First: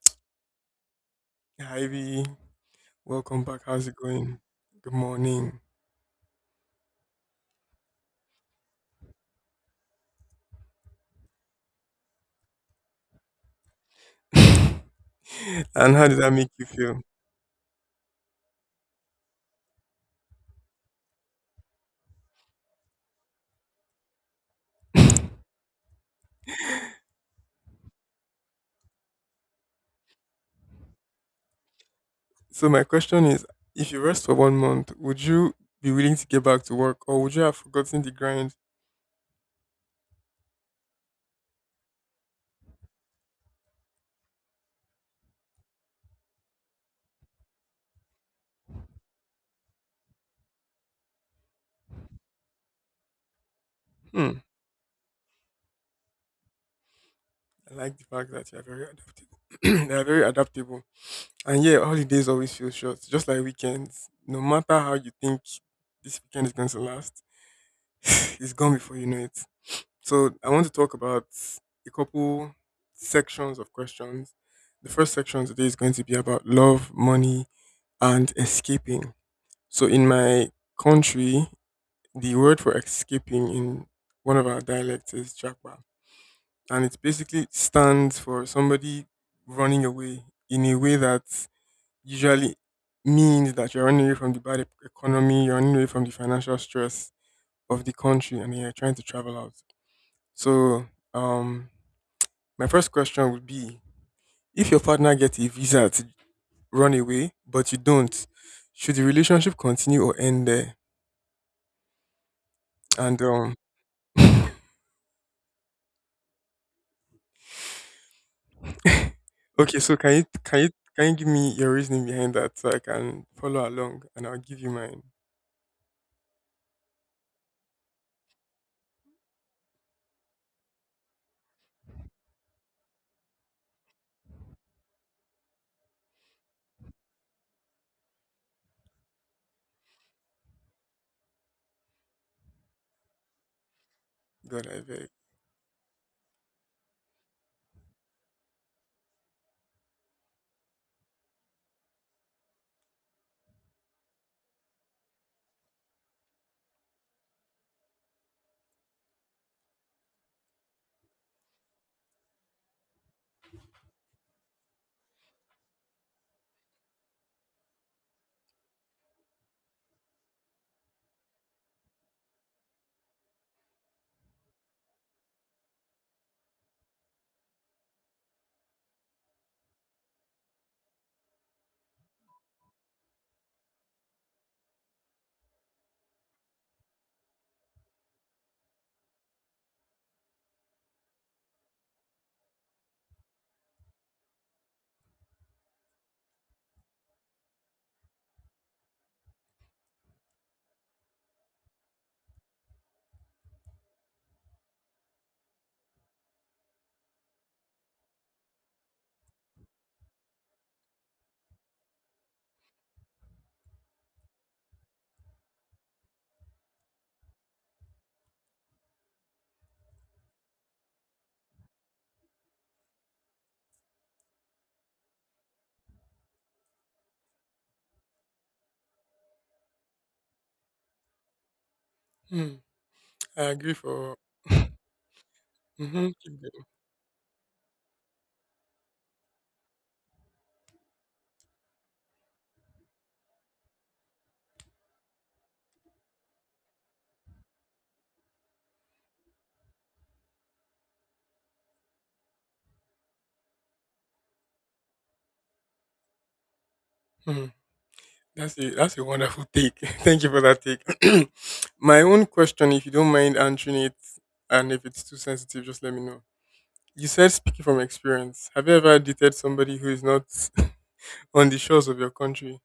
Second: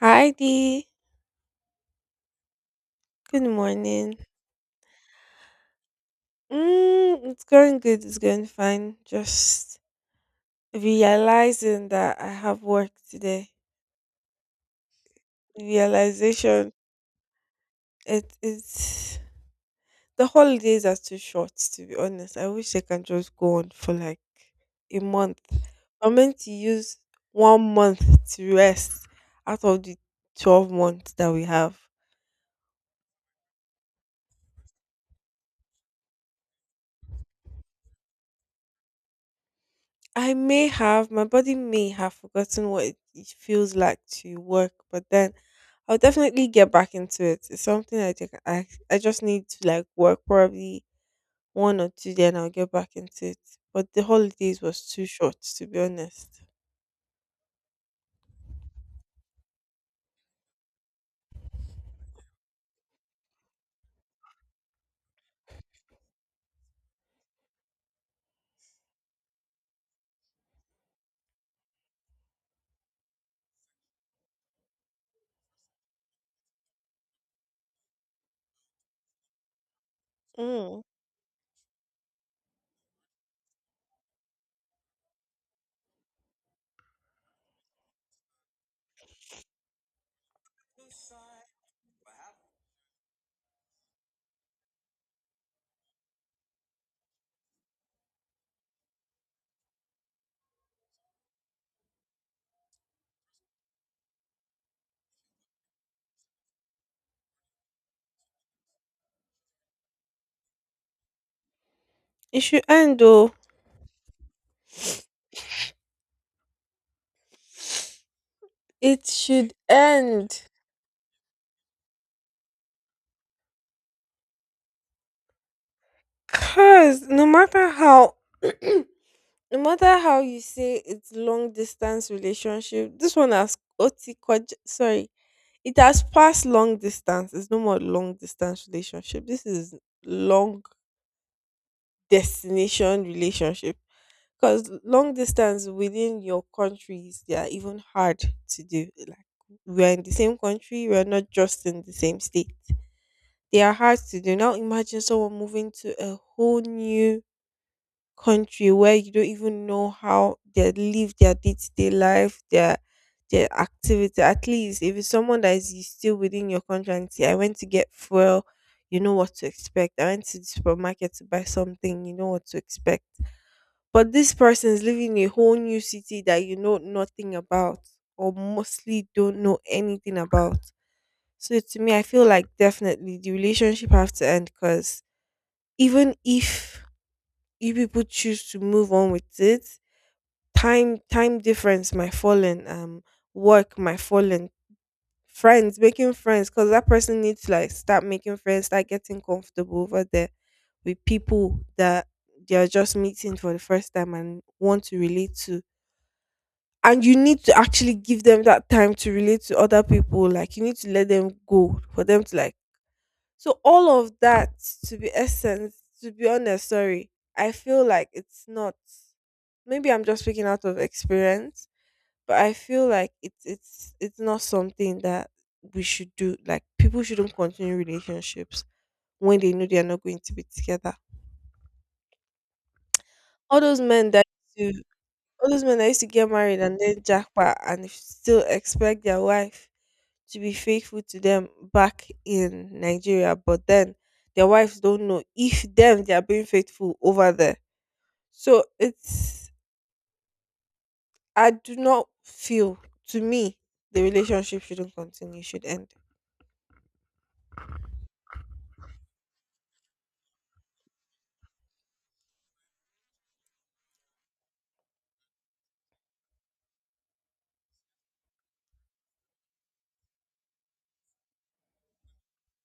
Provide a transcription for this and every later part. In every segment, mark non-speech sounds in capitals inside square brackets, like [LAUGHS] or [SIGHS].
Hi Dee. Hi, V. Welcome Good back. How's it morning. going? Good morning. It's going good. It's going fine. Just realizing that I have work today. [LAUGHS] And how did that make you Realization. feel? It is The holidays are too short. To be honest, I wish I can just go on for like a month. I'm meant to use 1 month to rest out of the 12 months that we have. So, my question is if you rest for 1 month, would you be willing to get back to work, or would you have forgotten the grind? I may have, my body may have forgotten what it feels like to work, but then I'll definitely get back into it. It's something I think I just need to like work probably one or two, then I'll get back into it. But the Hmm. holidays was too short, to be honest. I like the fact that you are very adaptable. [CLEARS THROAT] They are very adaptable. And yeah, holidays always feel short, just like weekends. No matter how you think this weekend is going to last, [LAUGHS] [SIGHS] it's gone before you know it. So I want to talk about a couple sections of questions. The first section today is going to be about love, money, and escaping. So in my Mm. country, the word for escaping in one of our dialects is chakwa, and it basically stands for somebody running away in a way that usually means that you're running away from the bad economy, you're running away from the financial stress of the country, and you're trying to travel out. So um my first question would be, if your partner gets a visa to run away but you don't, should the relationship continue or end there? It should end And though. It should [LAUGHS] Okay, so can you end. can you can you give me your reasoning behind that so I can follow along, and I'll give you mine. Cause no matter how [CLEARS THROAT] no matter how you say it's long distance relationship, this one has OT quad sorry, it has passed long distance. It's no more long distance relationship. This is long destination relationship. God, Because I beg. long distance within your countries, they are even hard to do. Like we are in the same country, we are not just in the same state. They are hard to do. Now imagine someone moving to a whole new country where you don't even know how they live their day-to-day life, their activity. At least if it's someone that is still within your country and say, I went to get fuel, you know what to expect. I went to the supermarket to buy something, you know what to expect. But this person is living in a whole new city that you know nothing about or mostly don't know anything about. So to me, I feel like definitely the relationship have to end because even if you people choose to move on with it. Time difference might fall in, work might fall in, friends making friends because that person needs to like start making friends, start getting comfortable over there with people that they are just meeting for the first time and want to relate to. And you need to actually give them that time to relate to other people. Like you need to let them go for them to like. So all of that, to be essence, to be honest, sorry, I feel like it's not. Maybe I'm just speaking out of experience, but I feel like it's not something that we should do. Like people shouldn't continue relationships when they know they are not going to be together. Hmm. I All agree, those men for that [LAUGHS] used to all those men that used mm-hmm, to get keep married going. and then jackpot and still expect their wife to be faithful to them back in Nigeria, but then their wives don't know if them they are being faithful over there. So it's I do not feel to me the relationship shouldn't continue, should end. Hmm. That's a wonderful take. [LAUGHS] Thank you for that take. [CLEARS THROAT] My own question, if you don't mind answering it, and if it's too sensitive, just let me know. You said speaking from experience. Have you ever dated somebody who is not [LAUGHS] on the shores of your country?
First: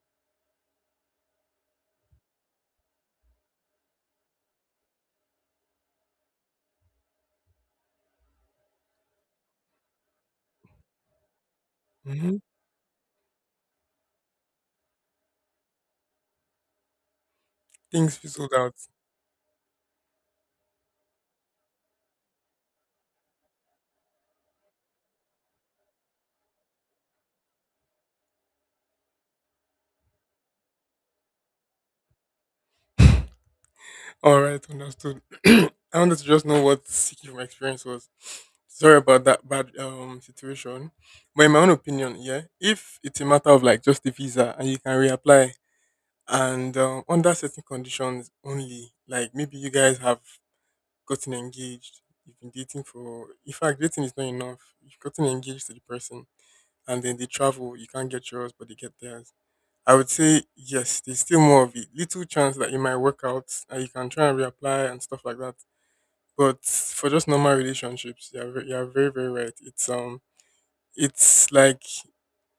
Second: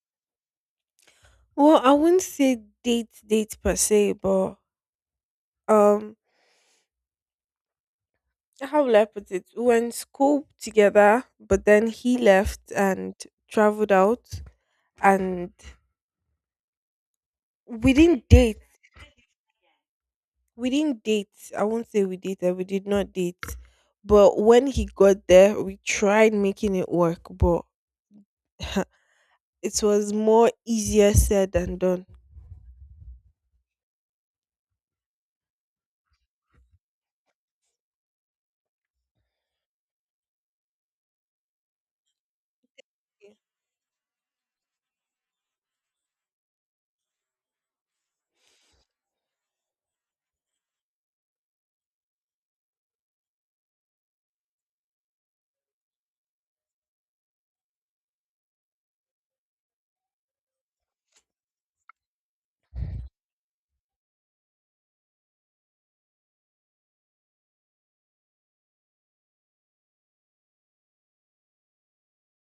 Well, I wouldn't say date date per se, but um how will I put it? We went school together, but then he Hmm. left and traveled out and we Things didn't fizzled date. out. We didn't date. I won't say we dated, we did not date. But when he got there, we tried making it work, but [LAUGHS] it was more easier said than done. All right, understood. [CLEARS THROAT] I wanted to just know what speaking from experience was. Sorry about that bad situation. But in my own opinion, yeah, if it's a matter of like just the visa and you can reapply and under certain conditions only, like maybe you guys have gotten engaged, you've been dating for, in fact, dating is not enough. You've gotten engaged to the person and then they travel. You can't get yours, but they get theirs. I would say yes, there's still more of it. Little chance that it might work out and you can try and reapply and stuff like that. But for just normal relationships, you're very, you're very right. It's like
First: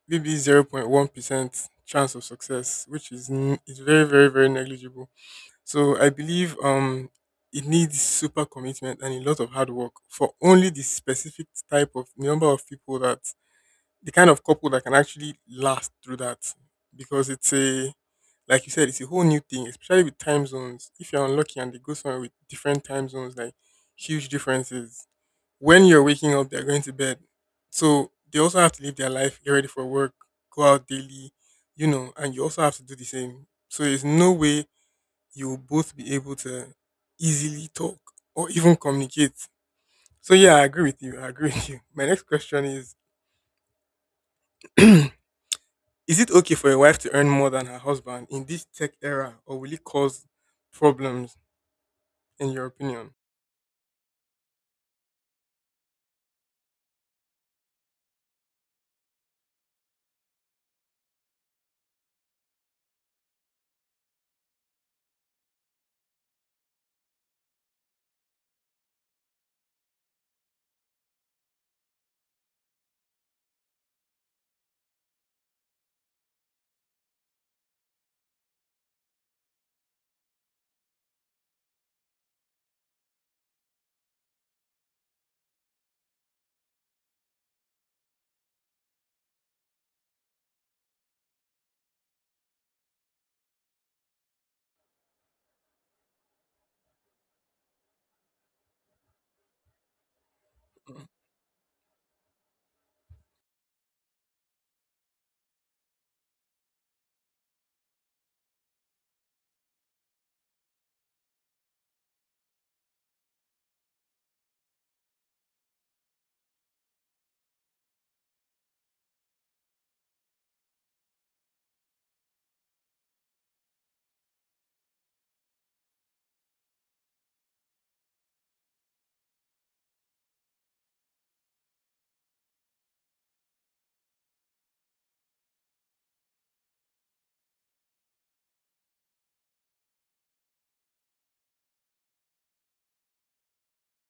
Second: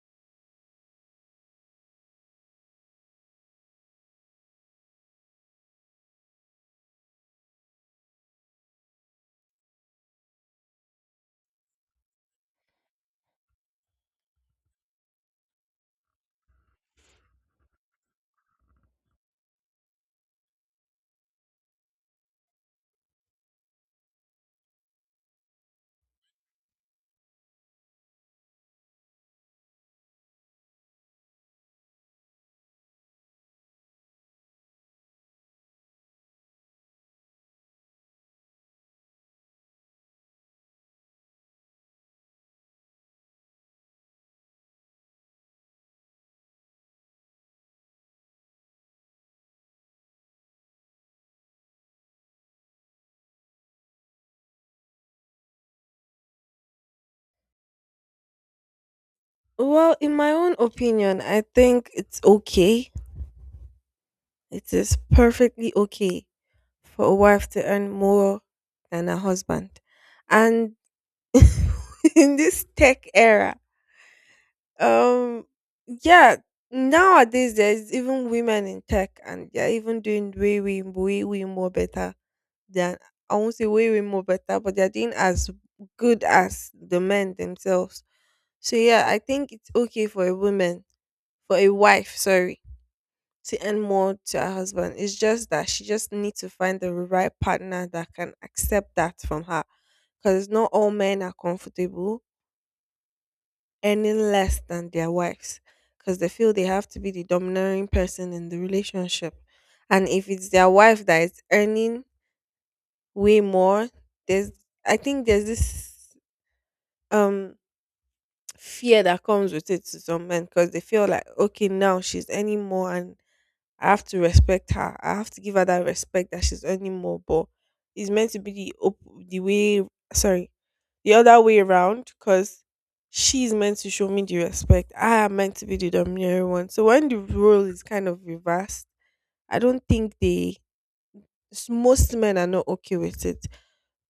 maybe zero point one percent chance of success, which is very, very, very negligible. So I believe it needs super commitment and a lot of hard work for only the specific type of number of people that the kind of couple that can actually last through that, because it's a you said, it's a whole new thing, especially with time zones. If you're unlucky and they go somewhere with different time zones, like huge differences, when you're waking up they're going to bed. So they also have to live their life, get ready for work, go out daily, you know, and you also have to do the same, so there's no way you'll both be able to easily talk or even communicate. So yeah, I agree with you, I agree with you. My next question is [CLEARS THROAT] is it okay for a wife to earn more than her husband in this tech era, or will it cause problems, in your opinion? Well, in my own opinion, I think it's okay. It is perfectly okay for a wife to earn more than a husband. And [LAUGHS] in this tech era, um yeah, nowadays there's even women in tech and they're even doing way way way way more better than I won't say way way more better, but they're doing as good as the men themselves. So yeah, I think it's okay for a woman, for a wife, sorry to earn more to her husband. It's just that she just needs to find the right partner that can accept that from her. Because not all men are comfortable earning less than their wives. Because they feel they have to be the domineering person in the relationship. And if it's their wife that is earning way more, there's I think there's this um fear that comes with it to some men because they feel like okay now she's earning more and I have to respect her. I have to give her that respect that she's earning more, but it's meant to be the the way sorry, the other way around because she's meant to show me the respect. I am meant to be the domineering one. So when the role is kind of reversed, I don't think most men are not okay with it.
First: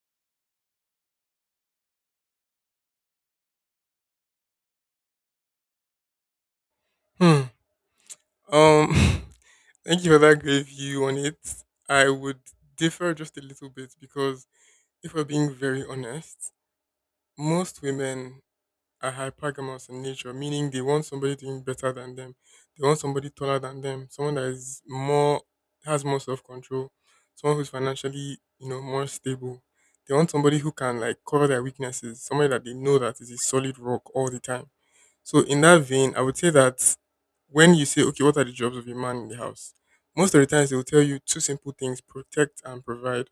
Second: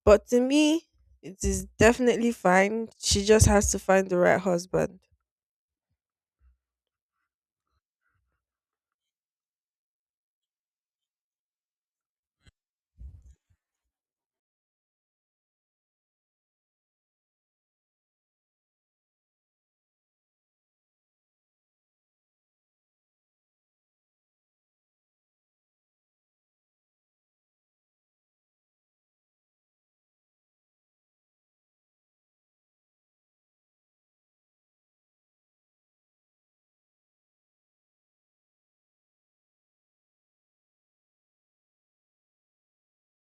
But to me, it is definitely fine. She just has to find the right husband. Hmm. Um. [LAUGHS] Thank you for that great view on it. I would differ just a little bit because, if we're being very honest, most women are hypergamous in nature, meaning they want somebody doing better than them. They want somebody taller than them, someone that is more has more self control, someone who's financially, you know, more stable. They want somebody who can like cover their weaknesses, somebody that they know that is a solid rock all the time. So in that vein, I would say that when you say, okay, what are the jobs of a man in the house? Most of the times they will tell you two simple things: protect and provide.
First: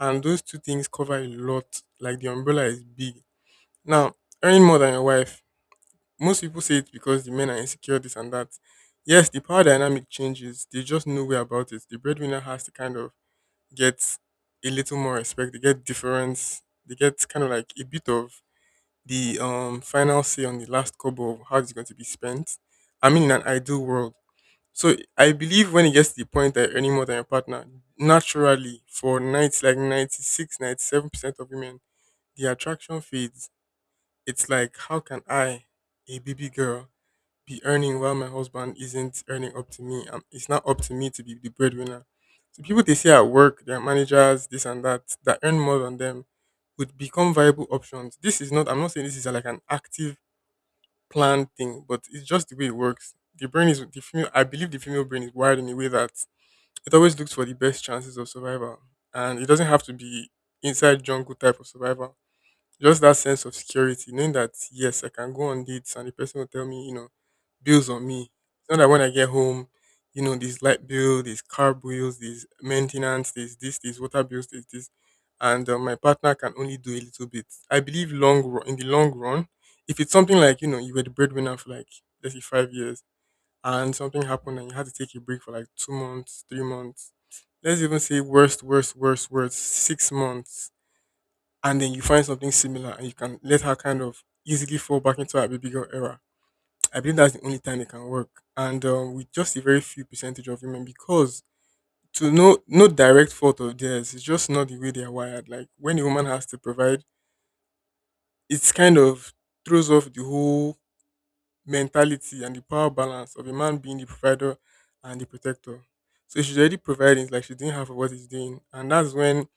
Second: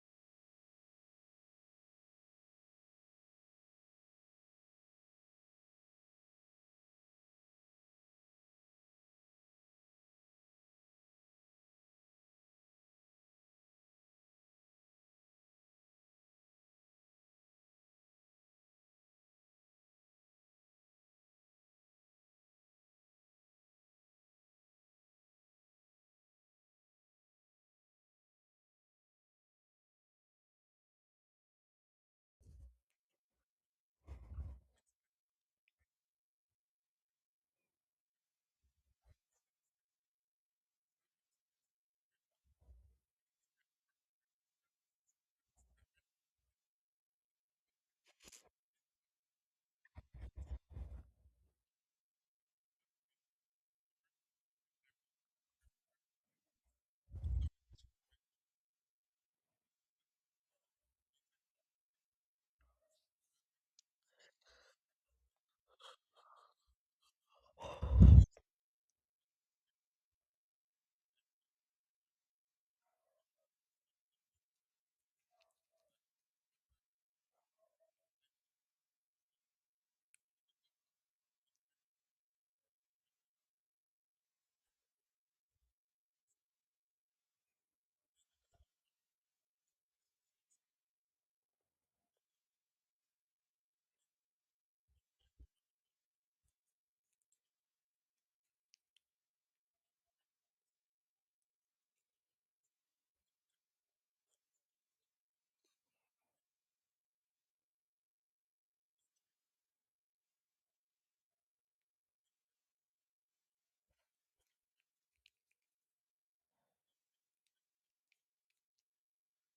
And those two things cover a lot. Like, the umbrella is big. Now, earning more than your wife, most people say it's because the men are insecure, this and that. Yes, the power dynamic changes. They just know way about it. The breadwinner has to kind of get a little more respect. They get difference. They get kind of like a bit of the final say on the last kobo of how it's going to be spent. I mean, in an ideal world. So I believe when it gets to the point that you're earning more than your partner, naturally for nights like 96, 97% of women, the attraction fades. It's like, how can I, a baby girl, be earning while my husband isn't earning up to me. It's not up to me to be the breadwinner. So people they see at work, their managers, this and that, that earn more than them, would become viable options. This is not, I'm not saying this is like an active planned thing, but it's just the way it works. The brain is, the female, I believe the female brain is wired in a way that it always looks for the best chances of survival. And it doesn't have to be inside jungle type of survival, just that sense of security, knowing that, yes, I can go on dates and the person will tell me, you know, bills on me. It's not that when I get home, you know, this light bill, these car bills, this maintenance, this, water bills, this, and my partner can only do a little bit. I believe long run, in the long run, if it's something like, you know, you were the breadwinner for like let's say 5 years, and something happened and you had to take a break for like 2 months, 3 months, let's even say worst, worst, worst, worst, 6 months, and then you find something similar and you can let her kind of easily fall back into her baby girl era. I believe that's the only time it can work. And with just a very few percentage of women, because to no direct fault of theirs, it's just not the way they are wired. Like when a woman has to provide, it's kind of throws off the whole mentality and the power balance of a man being the provider and the protector. So she's already providing, it's like she didn't have for what he's doing. And that's when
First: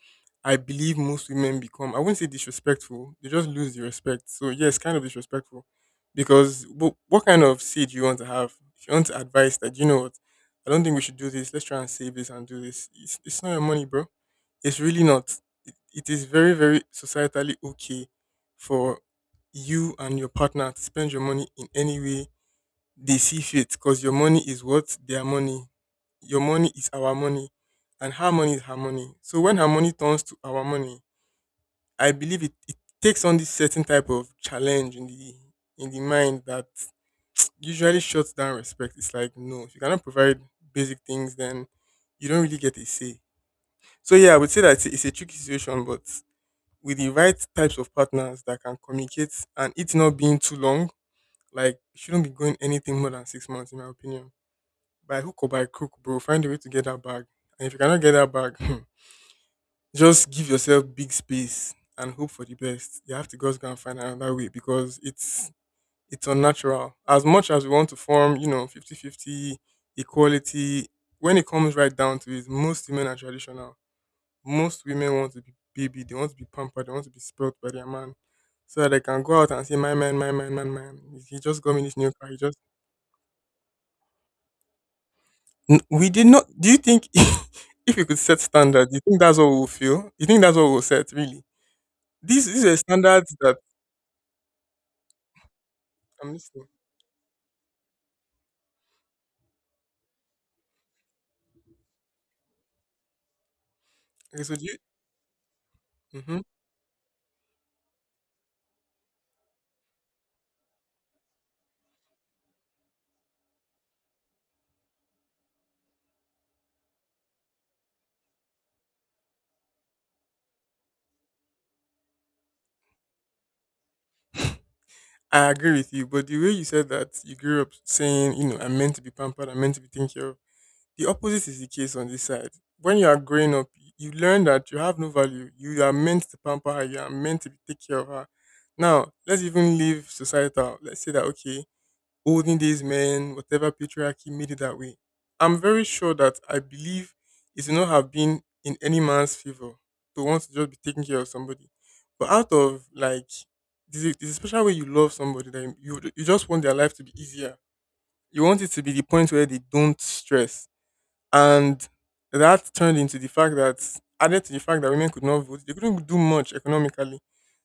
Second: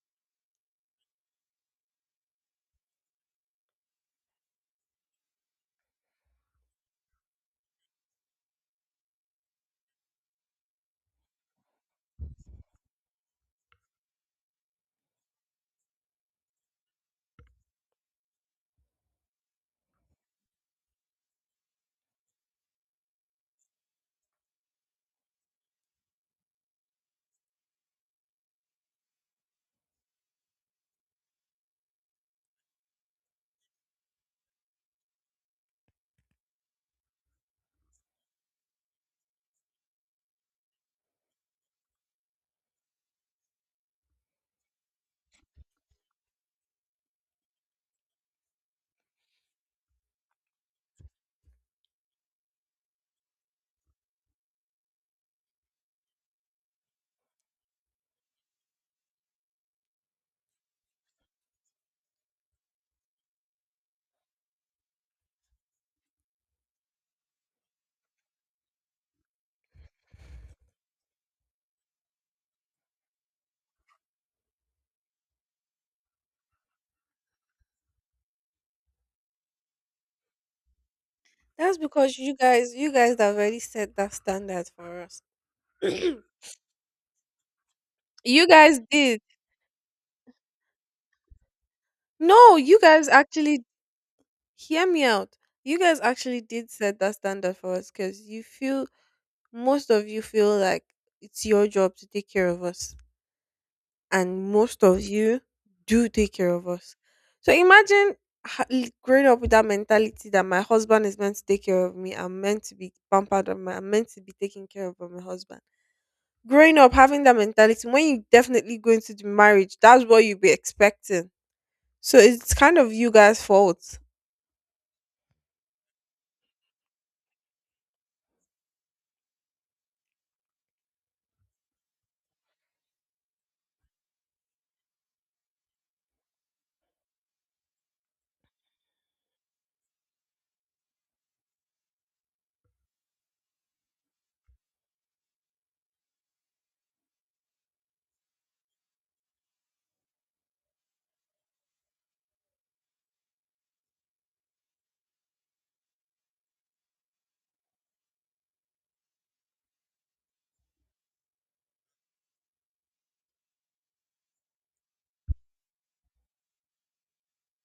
I believe most women become, I wouldn't say disrespectful, they just lose the respect. So, yes, kind of disrespectful. Because what kind of say do you want to have? If you want advice that, you know what, I don't think we should do this, let's try and save this and do this. It's not your money, bro, it's really not. It is very, very societally okay for you and your partner to spend your money in any way they see fit, because your money is what? Their money. Your money is our money and her money is her money. So when her money turns to our money, I believe it takes on this certain type of challenge in the mind that usually shuts down respect. It's like, no, if you cannot provide basic things, then you don't really get a say. So yeah, I would say that it's a tricky situation, but with the right types of partners that can communicate, and it not being too long, like it shouldn't be going anything more than 6 months in my opinion. By hook or by crook, bro, find a way to get that bag. And if you cannot get that bag, [CLEARS THROAT] just give yourself big space and hope for the best. You have to just go and find another way because it's unnatural. As much as we want to form, you know, 50-50 equality, when it comes right down to it, most women are traditional, most women want to be baby, they want to be pampered, they want to be spoilt by their man. So that they can go out and say, "My man, my man, my man. He just got That's me this new because car. you He just" guys, you guys have already set that standard for us. We [CLEARS THROAT] did not do, you think [LAUGHS] if we could set You guys standards, do you think did. that's what we'll feel? You think that's what we'll set, really? These No, these are you guys standards that actually hear me out. You guys I'm actually listening. did set that standard for us because you feel most of you feel like it's your job to take care of us. Okay, And so do you most of you do take hmm care of us. So imagine growing up with that mentality that my husband is meant to take care of me. I'm meant to be pampered. I'm meant to be taken care of by my husband. Growing up having that mentality, when you definitely go into the marriage, that's what you'll be expecting. So it's kind of you guys' fault. I agree with you, but the way you said that you grew up saying, you know, I'm meant to be pampered, I'm meant to be taken care of, the opposite is the case on this side. When you are growing up, you learn that you have no value. You are meant to pamper her. You are meant to take care of her. Now, let's even leave societal. Let's say that, okay, olden days men, whatever patriarchy made it that way. I'm very sure that I believe it would not have been in any man's favor to want to just be taking care of somebody. But out of like, there's a special way you love somebody that you just want their life to be easier. You want it to be the point where they don't stress and that turned into the fact that added to the fact that women could not vote, they couldn't do much economically.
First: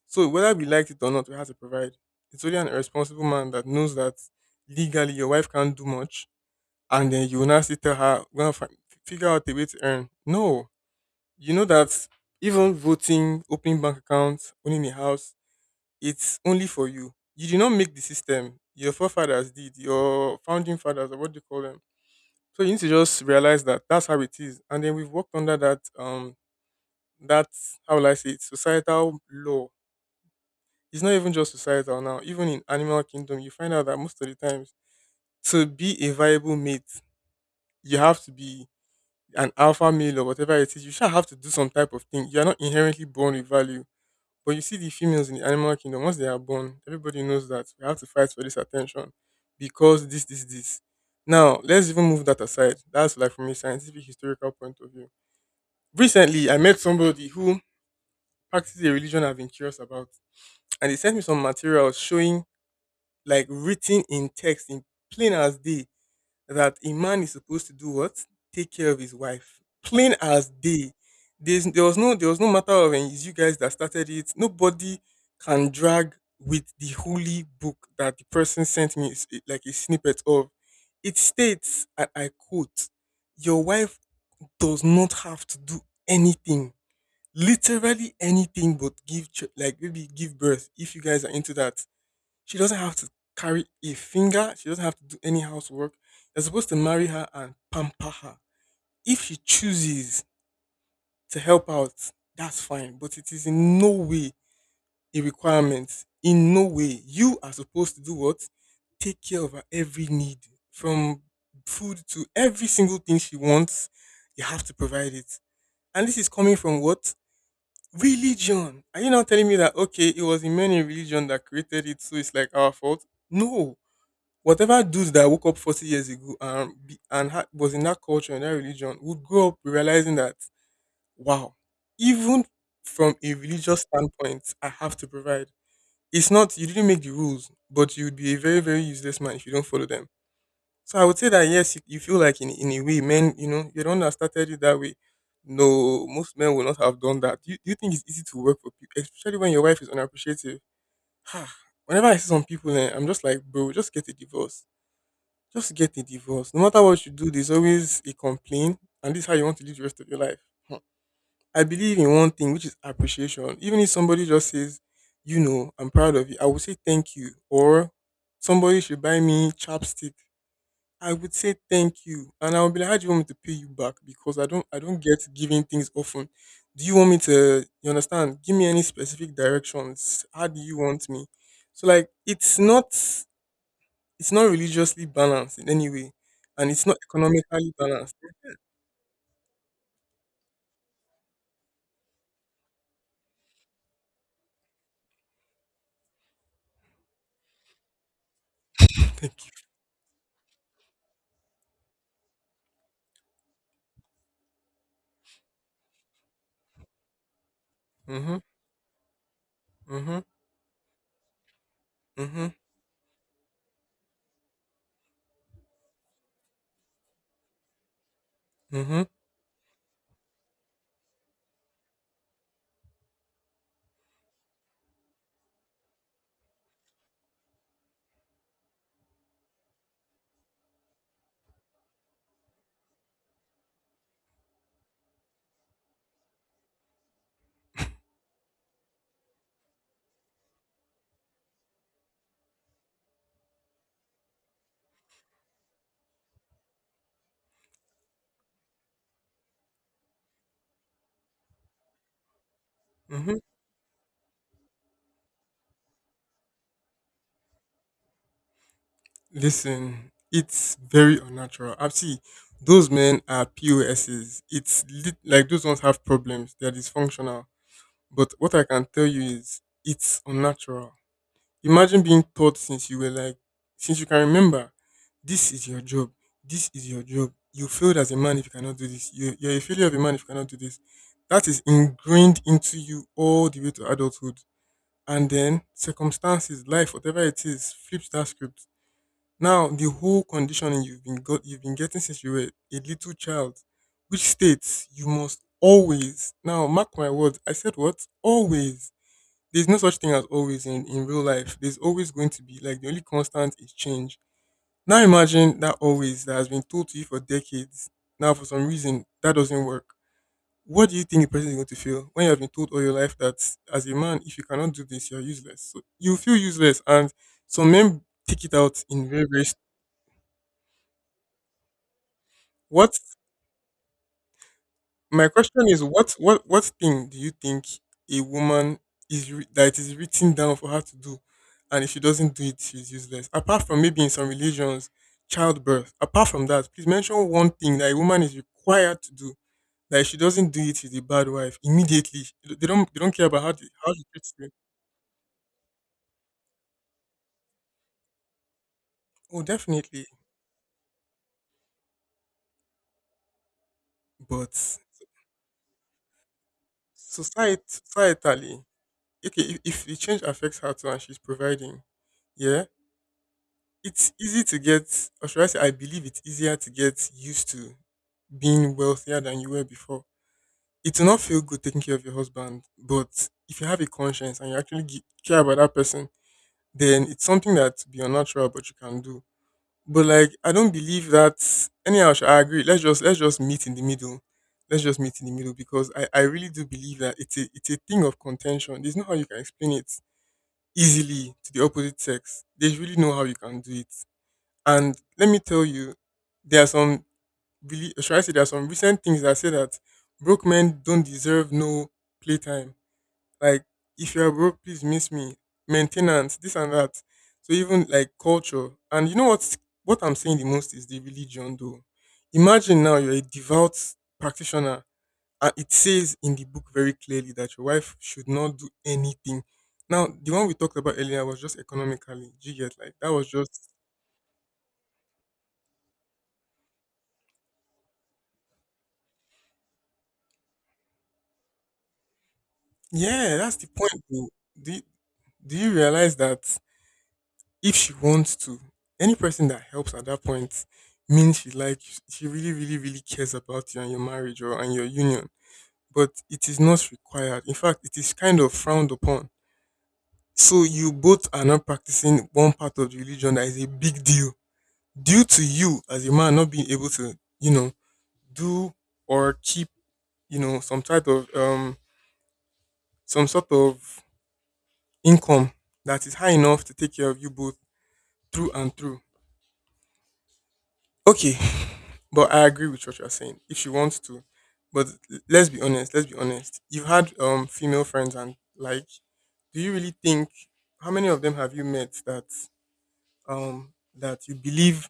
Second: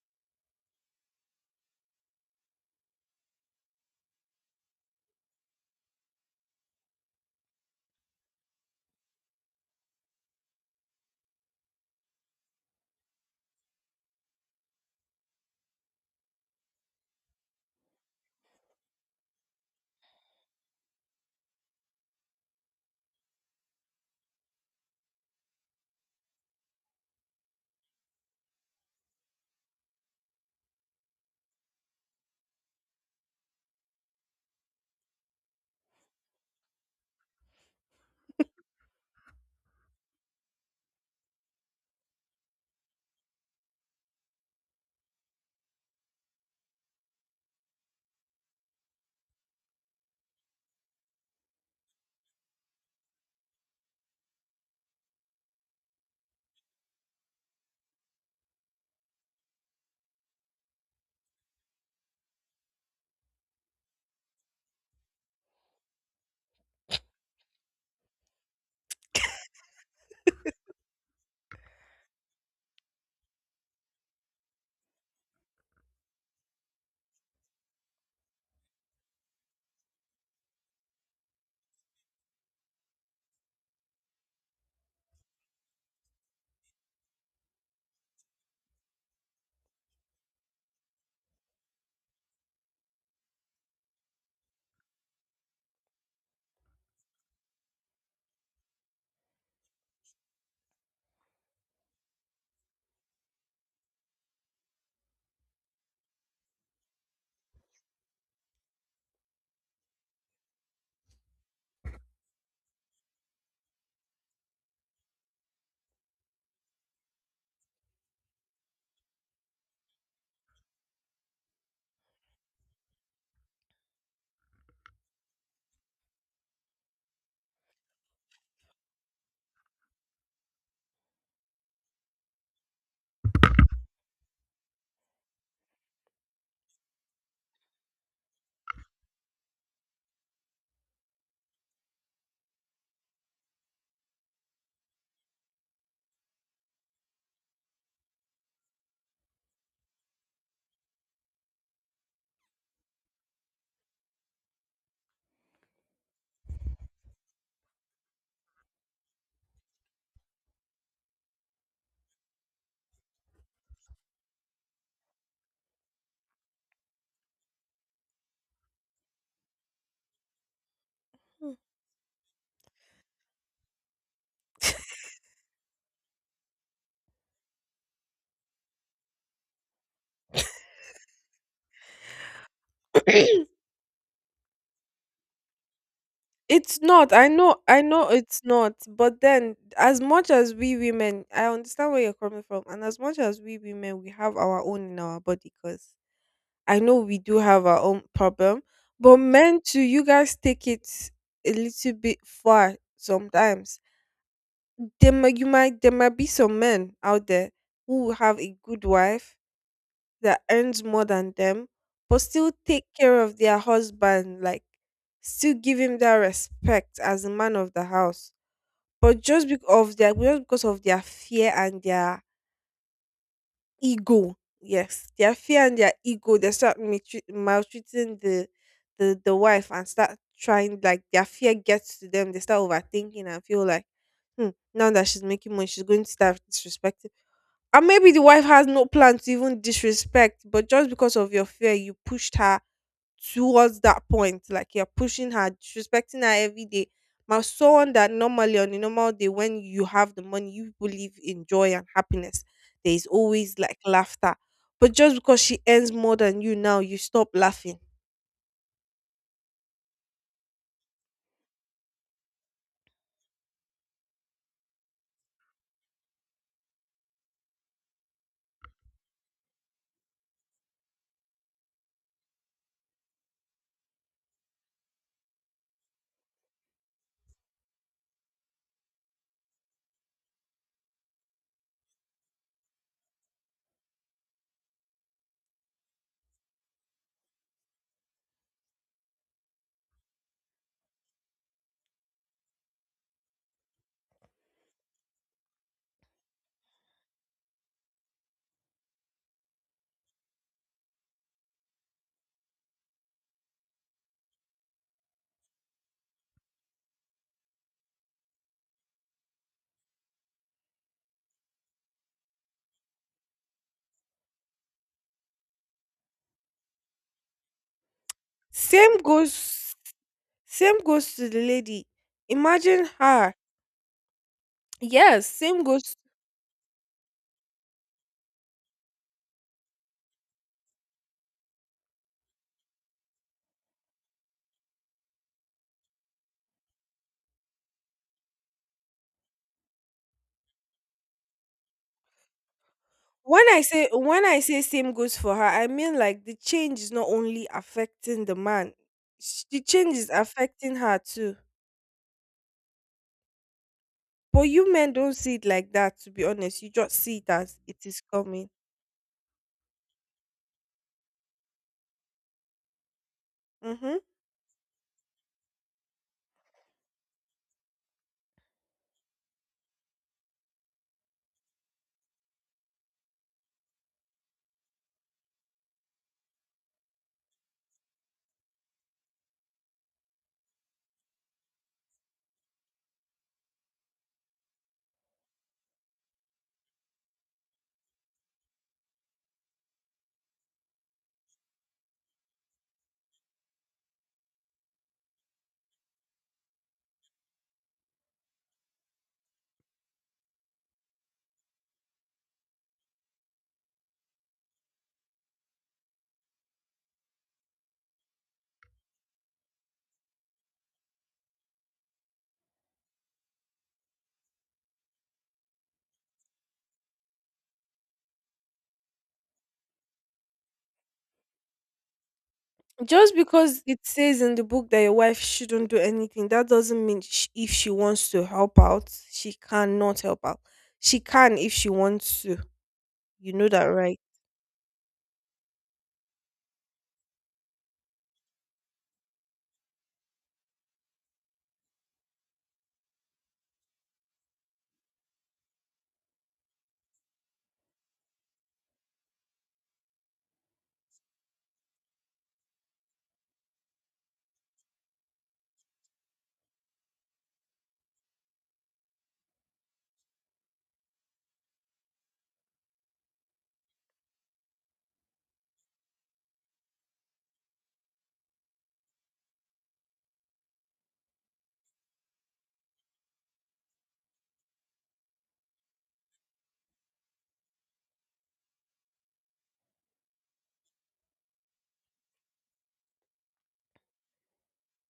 So whether we liked it or not, we had to provide. It's only an irresponsible man that knows that legally your wife can't do much, and then you will now still tell her, "We're gonna figure out a way to earn." No, you know that even voting, opening bank accounts, owning a house, it's only for you. You did not make the system. Your forefathers did. Your founding fathers, or what do you call them? So you need to just realize that that's how it is. And then we've worked under that that how will I say it, societal law. It's not even just societal now. Even in animal kingdom, you find out that most of the times to be a viable mate, you have to be an alpha male or whatever it is. You shall have to do some type of thing. You are not inherently born with value. But you see the females in the animal kingdom, once they are born, everybody knows that we have to fight for this attention because this. Now, let's even move that aside. That's like from a scientific historical point of view. Recently, I met somebody who practices a religion I've been curious about, and they sent me some materials showing, like, written in text in plain as day, that a man is supposed to do what? Take care of his wife. Plain as day. There was no matter of and it's you guys that started it. Nobody can drag with the holy book that the person sent me like a snippet of. It states, and I quote, "Your wife does not have to do anything," literally anything, but give like maybe give birth if you guys are into that. She doesn't have to carry a finger, she doesn't have to do any housework. You're supposed to marry her and pamper her. If she chooses to help out, that's fine, but it is in no way a requirement. In no way. You are supposed to do what? Take care of her every need, from food to every single thing she wants, you have to provide it. And this is coming from what? Religion. Are you now telling me that, okay, it was the men in religion that created it, so it's like our fault? No. Whatever dudes that woke up 40 years ago and was in that culture and that religion would grow up realizing that wow, even from a religious standpoint, I have to provide. It's not you didn't make the rules, but you would be a very very useless man if you don't follow them. So I would say that yes, you feel like in a way, men, you know, you don't have started you that way. No, most men will not have done that. Do you think it's easy to work for people, especially when your wife is unappreciative? Ah, whenever I see some people, eh, I'm just like, bro, just get a divorce. Just get a divorce. No matter what you do, there's always a complaint, and this is how you want to live the rest of your life. Hmm. I believe in one thing, which is appreciation. Even if somebody just says, you know, I'm proud of you, I will say thank you, or somebody should buy me chapstick, I would say thank you, and I would be like, "How do you want me to pay you back?" Because I don't get giving things often. Do you want me to? You understand? Give me any specific directions. How do you want me? So like, it's not religiously balanced in any way, and It's it's not not. I know economically I know balanced. it's not. But then as much as we women, I understand where you're coming from. And as much as we women we have our own in our body cuz I know we do have our own problem, but [LAUGHS] Thank men too, you guys take it a little bit far sometimes. There might be some men out there who you. will have Mhm. a good wife Mhm. that earns more than them, but Mhm. still take care of their husband like still give him that respect as a man of the house Mhm. but just because of their fear and their ego. Yes, their fear and their ego. They start maltreating the wife and start trying like their fear gets to them. They start overthinking and feel like, now that she's making money, she's going to start disrespecting. And maybe the wife has no plan to even disrespect, but just because of your fear, you pushed her towards that point. Like you're pushing her, disrespecting her every day. Now, someone that normally on a normal day, when you have the money, you believe in joy and happiness. There is Mhm. always like laughter. But just because she earns more than you now, you stop laughing. Listen, it's very unnatural. I see. Those men are POSs. It's like those ones have problems. They're dysfunctional. But what I can tell you is it's unnatural. Imagine being taught since you were like, since you can remember, this is your job. This is your job. You failed as a man if you cannot do this. You're a failure of a man if you cannot do this. That is ingrained into you all the way to adulthood. And then circumstances, life, whatever it is, flips that script. Now the whole conditioning you've been getting since you were a little child, which states you must always. Now mark my words. I said what? Always. There's no such thing as always in real life. There's always going to be like the only constant is change. Now imagine that always that has been told to you for decades. Now for some reason that doesn't work. What do you think a person is going to feel when you have been told all your life that as a man, if you cannot do this, you're useless. So you feel useless, and some men take it out Same in very goes very. same goes to the lady. Imagine What? her. Yes, My question same is, goes what thing do you think a woman that is written down for her to do, and if she doesn't do it, she's useless. Apart from maybe in some religions, childbirth. Apart from that, please mention one thing that a woman is required to do. That if she doesn't do it, she's a bad wife immediately. They don't care about when how I they, say how she when treats I them. say same goes for her, I mean like the change is not only affecting the man. Oh, The change definitely. is affecting her too. But you But men don't see it like that, to be honest. You just see it as society it is coming. societally, okay, if the change affects her too and she's providing, yeah, Hmm. it's easy to get, or should I say, I believe it's easier to get used to being wealthier than you were before. It will not feel good taking care of your husband, but if you have a conscience and you actually care about that person, then it's something that be unnatural, but you can do. But like, I don't believe that. Anyhow, sha, I agree. Let's just meet in the middle. Let's just meet in the middle because I really do believe that it's a thing of contention. There's no how you can explain it easily to the opposite sex. They really know how you can do it. And let me tell you, there are some really should I say there are some recent things that say that broke men don't deserve no playtime. Like if you are broke, please miss me. Maintenance, this and that. So even like culture. And you know what I'm saying the most is the religion though. Imagine now you're a devout practitioner and it says in the book very clearly that your wife should not do anything. Now the one we talked about earlier was just economically. Do you get like that Just was because just it says in the book that your wife shouldn't do anything, that doesn't mean if she wants to help out, she cannot help out. She can if she wants to. You Yeah, know that's that, the right? point. Though. Do you, do you realize that if she wants to, any person that helps at that point means she like she really, really, really cares about you and your marriage or and your union. But it is not required. In fact, it is kind of frowned upon. So you both are not practicing one part of the religion that is a big deal due to you as a man not being able to, you know, do or keep, you know, some type of some sort of income that is high enough to take care of you both through and through. Okay, but I agree with what you're saying. If she wants to, but let's be honest. Let's be honest. You've had female friends, and like, do you really think how many of them have you met that um that you believe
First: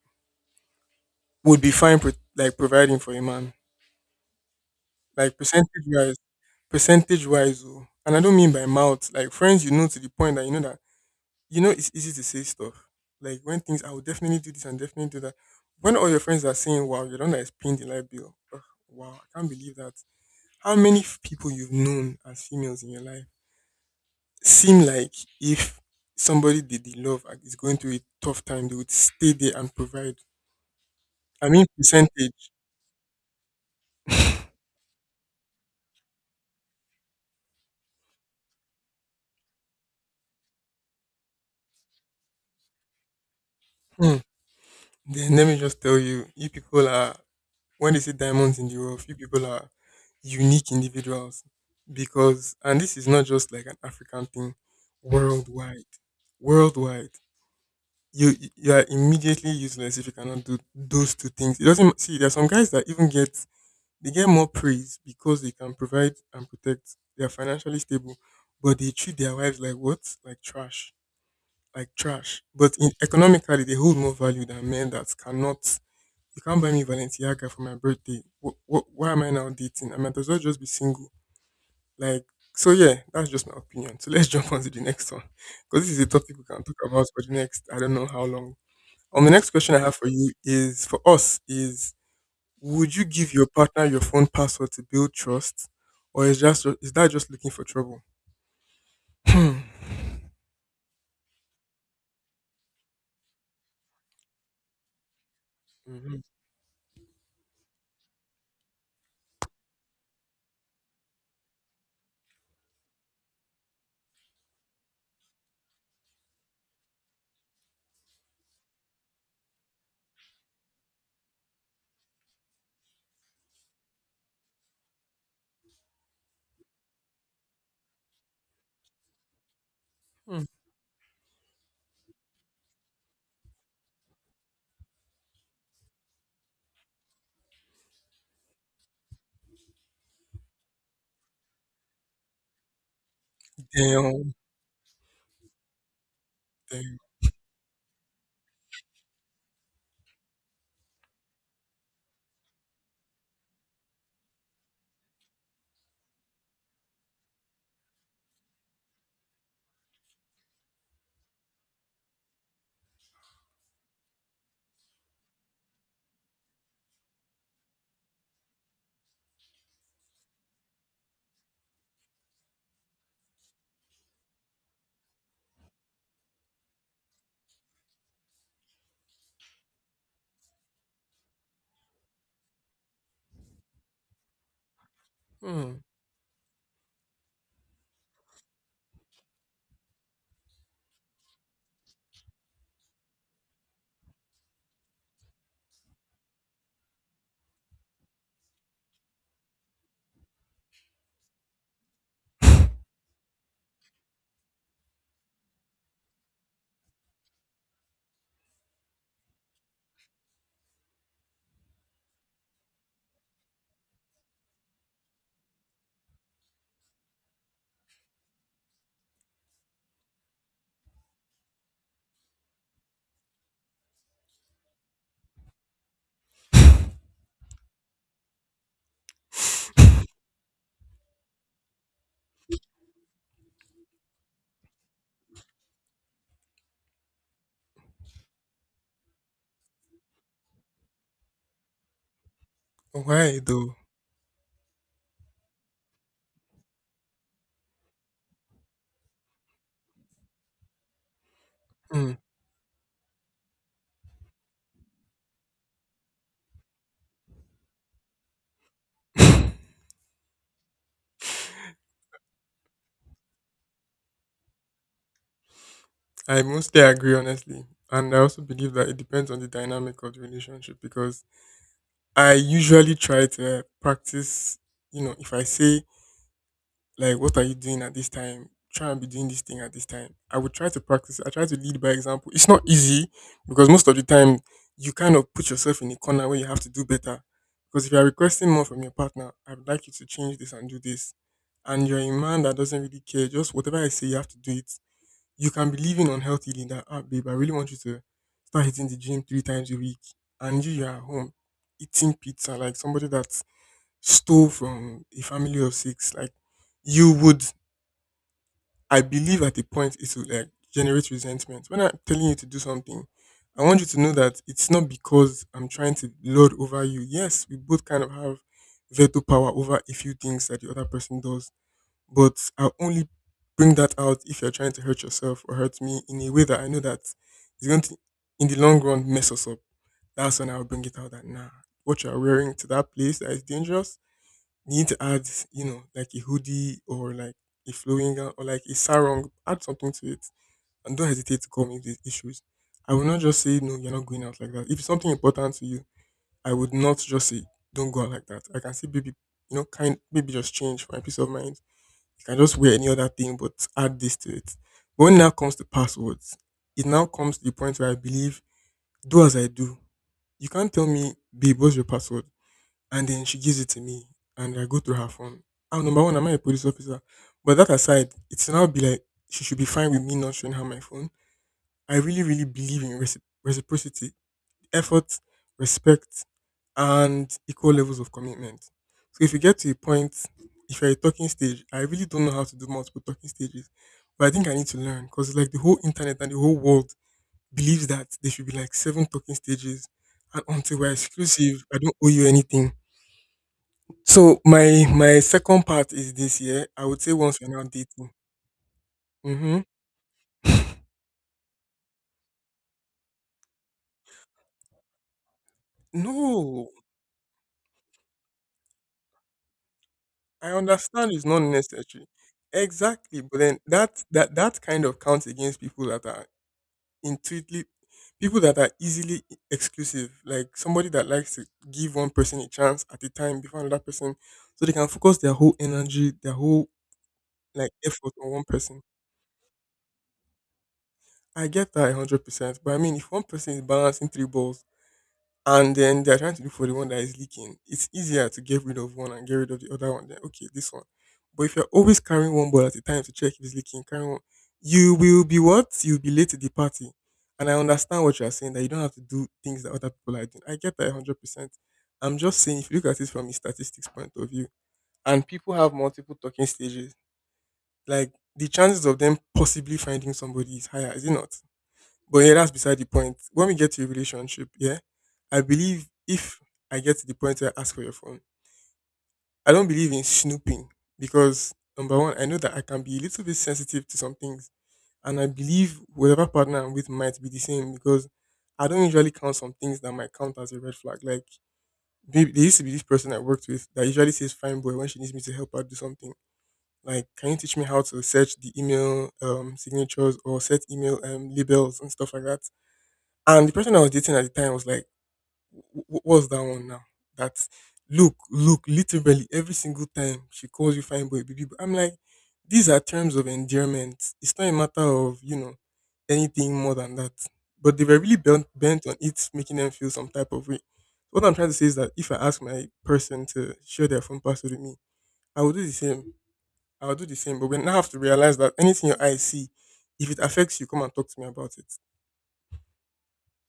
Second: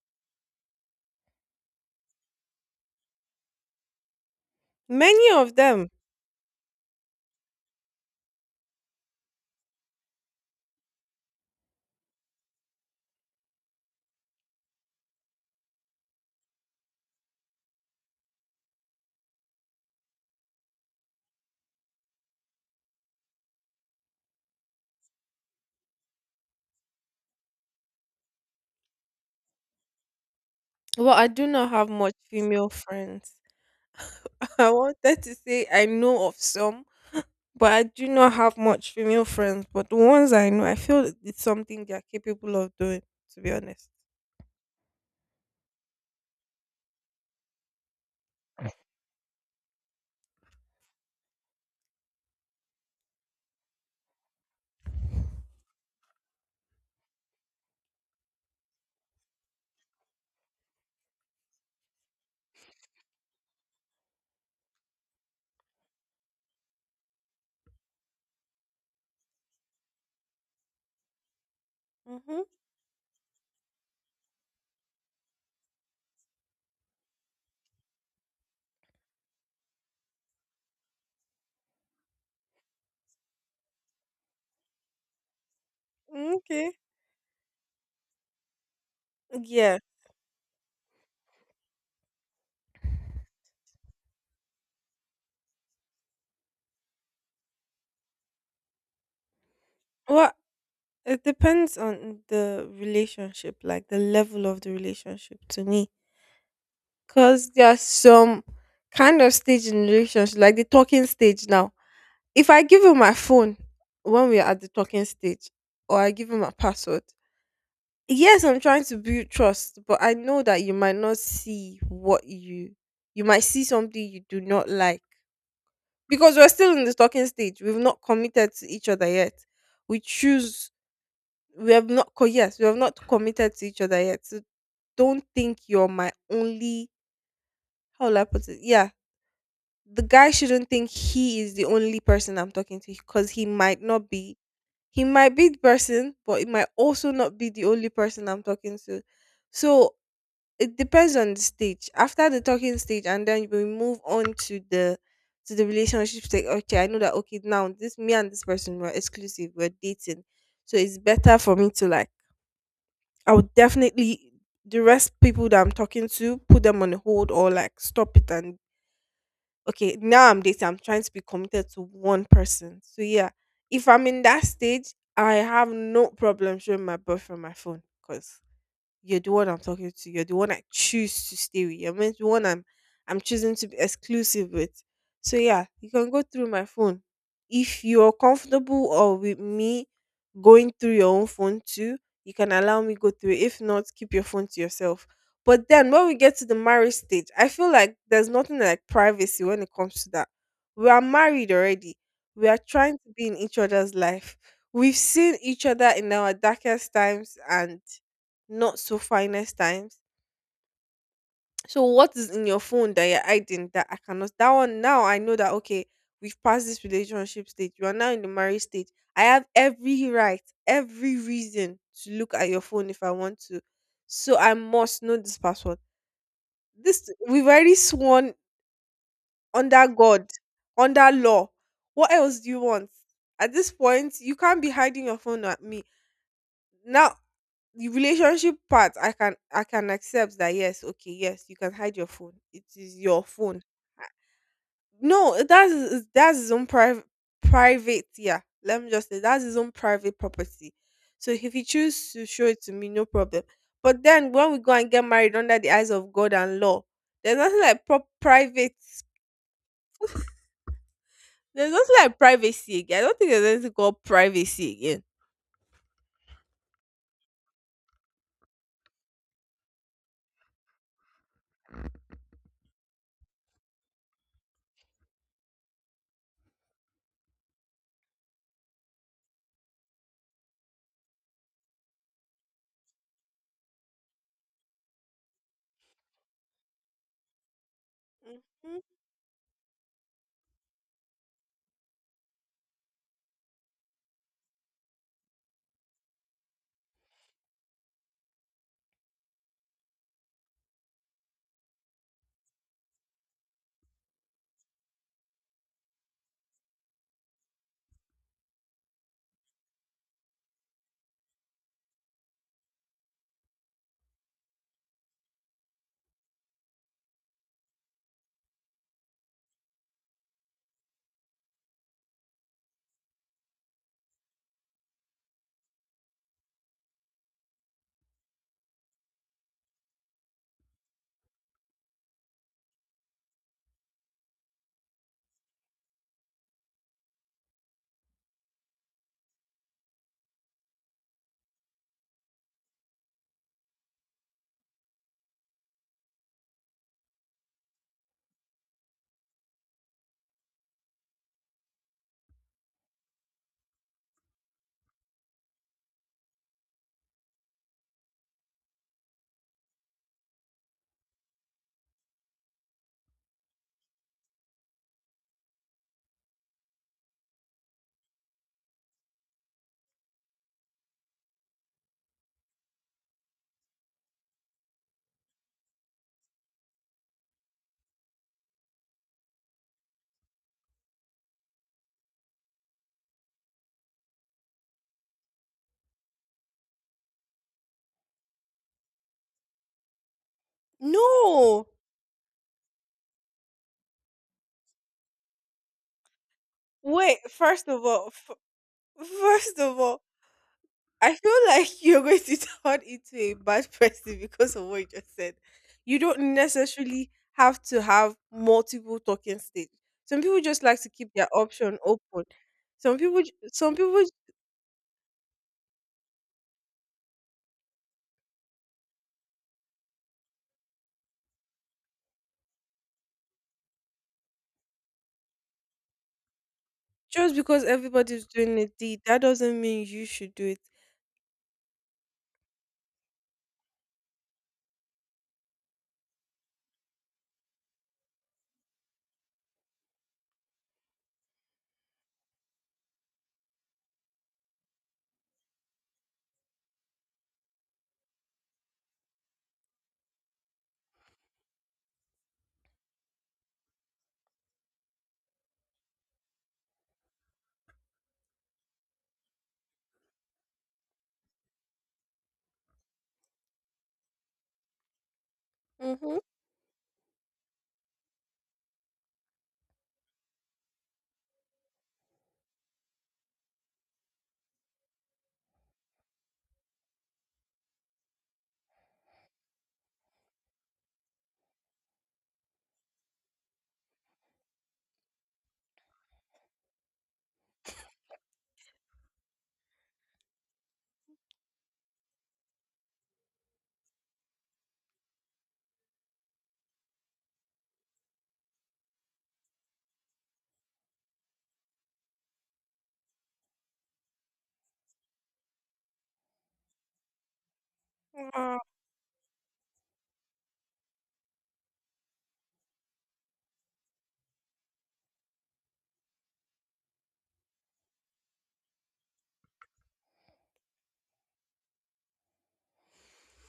would be fine like providing for a man, Many like of them. Percentage wise, and I don't mean by mouth, like friends you know to the point that you know it's easy to say stuff. Like when things I will definitely do this and definitely do that. When all your friends are saying, "Wow, you're the one that is paying the light bill. Ugh, wow, I can't believe that." How many people you've known as females in your life seem like if somebody they love and is going through a tough time, they would stay there and provide. Well, I do I mean not have much percentage. female friends. [LAUGHS] I wanted to say I know of some, but I do not have much female friends. But the ones I know, I feel it's something they are capable of doing, to be honest. Hmm. Then let me just tell you, you people are, when they say diamonds in the rough, you people are unique individuals, because and this is not just like an African thing, worldwide worldwide, you are immediately useless if you cannot do those two things. It doesn't see, there are some guys that even get, they get more praise because they can provide and protect, they are financially stable, but they treat their wives like what, like trash, like trash, Mhm. but in economically they hold more value than men that cannot. You can't buy me Balenciaga for my birthday. Why am I now dating? I might as well just be single. Like, so yeah, that's just my opinion. So let's [LAUGHS] jump on to the next one. Because this is a topic we can Okay. talk about for the next, I don't know how long. The next question I Yeah. have for you is, for us, is would you give your partner your phone password to build trust? Or is just, is that just looking for trouble? Hmm. Well, it depends on the relationship, like the level of the relationship to me. Mhm. Because there's some kind of stage in relationship, like the talking stage now. If I give him my phone when we are at the talking stage, or I give him my password, yes, I'm trying to build trust, but I know that you might not see what you might see something you do not like because we're still in the talking stage. We've not committed to each other yet. We Hmm. choose. We have not. Yes, we have not committed to each other yet. So don't think you're my only. How will I put it? Yeah, the guy shouldn't think he is the only person I'm talking to because he might not Damn. be. He might be the person, but it might Damn. also not be the only person I'm talking to. So it depends on the stage. After the talking stage, and then we move on to the relationship stage. Okay, I know that. Okay, now this me and this person we're exclusive. We're dating, so it's better for me to like. I would definitely the rest people that I'm talking to put them on hold or like stop it and okay. Now I'm dating. I'm trying to be committed to one person. So yeah, if I'm in that stage, I have no problem showing my boyfriend my phone because you're the one I'm talking to. You're the one I choose to stay with. The one I'm choosing to be exclusive with. So yeah, Hmm. you can go through my phone. If you're comfortable or with me going through your own phone too, you can allow me go through it. If not, keep your phone to yourself. But then when we get to the marriage stage, I feel like there's nothing like privacy when it comes to that. We are married already. We are trying to be in each other's life. We've seen each other in our darkest times and not so finest times. So what is in your phone that you're hiding that I cannot that one now I know that okay, we've passed this relationship stage. You are now in the marriage stage. I have every right, every reason to look at your phone if I want to. So I must know this password. This we've already sworn under God, under law. What else do you want? At this point, you can't be hiding your phone at me. Now, the relationship part, I can accept that. Yes. Okay. Yes, you can hide your phone. It is your Why phone. though? No, that's his own private, private, yeah, let me just say that's his own private property. So if he Hmm. chooses to show it to me, no problem. But then when we go and get married under the eyes of God and law, there's nothing like private. [LAUGHS] There's nothing like privacy again. I don't think there's anything called privacy again. I mostly agree, honestly. And I also believe that it depends on the dynamic of the relationship, because I usually try to practice, if I say, like, what are you doing at this time? Try and be doing this thing at this time. I would try to practice. I try to lead by example. It's not easy, because most of the time you kind of put yourself in a corner where you have to do better. Because if you are requesting more Mhm. from your partner, I would like you to change this and do this. And you're a man that doesn't really care, just whatever I say, you have to do it. You can be living unhealthily in that, ah, babe, I really want you to start hitting the gym 3 times a week. And you are at home eating pizza like somebody that stole from a family of six, like you would, I believe at a point it will like generate resentment. When I'm telling you to do something, I want you to know that it's not because I'm trying to lord over you. Yes, we both kind of have veto power over a few things that the other person does, but I'll only bring that out if you're trying to hurt yourself or hurt me in a way that I know that is going to, in the long run, mess us up. That's when I'll bring it out that, nah, what you're wearing to that place that is dangerous, you need to add, like a hoodie, or like a flowing gown, or like a sarong. Add something to it, and don't hesitate to call me these issues. I will not just say, no, you're not going out like that. If it's something important to you, I would not just say, don't go out like that. I can see, baby, kind, maybe just change for my peace of mind. You can just wear any other thing, but add this to it. But when it now comes to passwords, it now comes to the point where I believe, do as I do. You can't tell me, babe, what's your password, and then she gives it to me and I go through her phone. I'm, number one, am I a police officer? But that aside, it's now be like she should be fine with me not showing her my phone. I really, really believe in reciprocity, effort, respect, and equal levels of commitment. So if you get to a point, if you're a talking stage, I really don't know how to do multiple talking stages, but I think I need to learn, because like the whole internet and the whole world believes that there should be like seven talking stages, and until we're exclusive, No. I don't owe you anything. So my second part is this year. I would say Wait, once we're first not of all, dating. [LAUGHS] First Hmm. of all, I feel like [LAUGHS] you're going to turn into a bad person because of what you just said. You don't No, necessarily have to have multiple talking stages. Some people I just like to understand keep it's their not option necessary. open. Exactly, but then Some that people that that kind of counts against people that are intuitively, people that are easily exclusive. Like somebody that likes to give one person a chance at a time before another person, so they can focus their whole energy, their whole just because like effort everybody's on one doing it, person. That doesn't mean you should do it. I get that 100%, but I mean, if one person is balancing three balls and then they're trying to look for the one that is leaking, it's easier to get rid of one and get rid of the other one than okay, this one. But if you're always carrying one ball at a time to check if it's leaking, carrying one, you will be what? You'll be late to the party. And I understand what you're saying, that you don't have to do things that other people are doing. I get that 100%. I'm just saying, if you look at it from a statistics point of view, and people have multiple talking stages, like the chances of them possibly finding somebody is higher, is it not? But yeah, that's beside the point. When we get to a relationship, yeah, I believe Mm-hmm. if I get to the point where I ask for your phone, I don't believe in snooping, because number one, I know that I can be a little bit sensitive to some things, and I believe whatever partner I'm with might be the same, because I don't usually count some things that might count as a red flag. Like, maybe there used to be this person I worked with that usually says "fine boy" when she needs me to help her do something. Like, can you teach me how to search the email signatures, or set email labels and stuff like that? And the person I was dating at the time was like, "What's that one now?" That, look, look, literally every single time she calls you fine boy, baby boy. I'm like, these are terms of endearment. It's not a matter of anything more than that. But they were really bent, bent on it, making them feel some type of way. What I'm trying to say is that if I ask my person to share their phone password with me, I will do the same. I will do the same. But we now have to realize that anything your eyes see, if it affects you, come and talk to me about it.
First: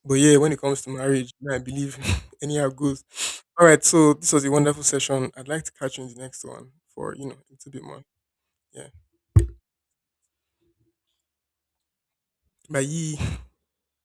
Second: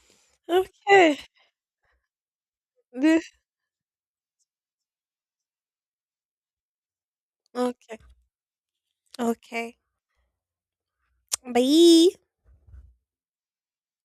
But yeah, when it comes to Okay. marriage, I believe [LAUGHS] anyhow it goes. This. All right, so this was a wonderful session. I'd like to catch you in the next one for a little bit Okay. more. Yeah, Okay. Bye. bye.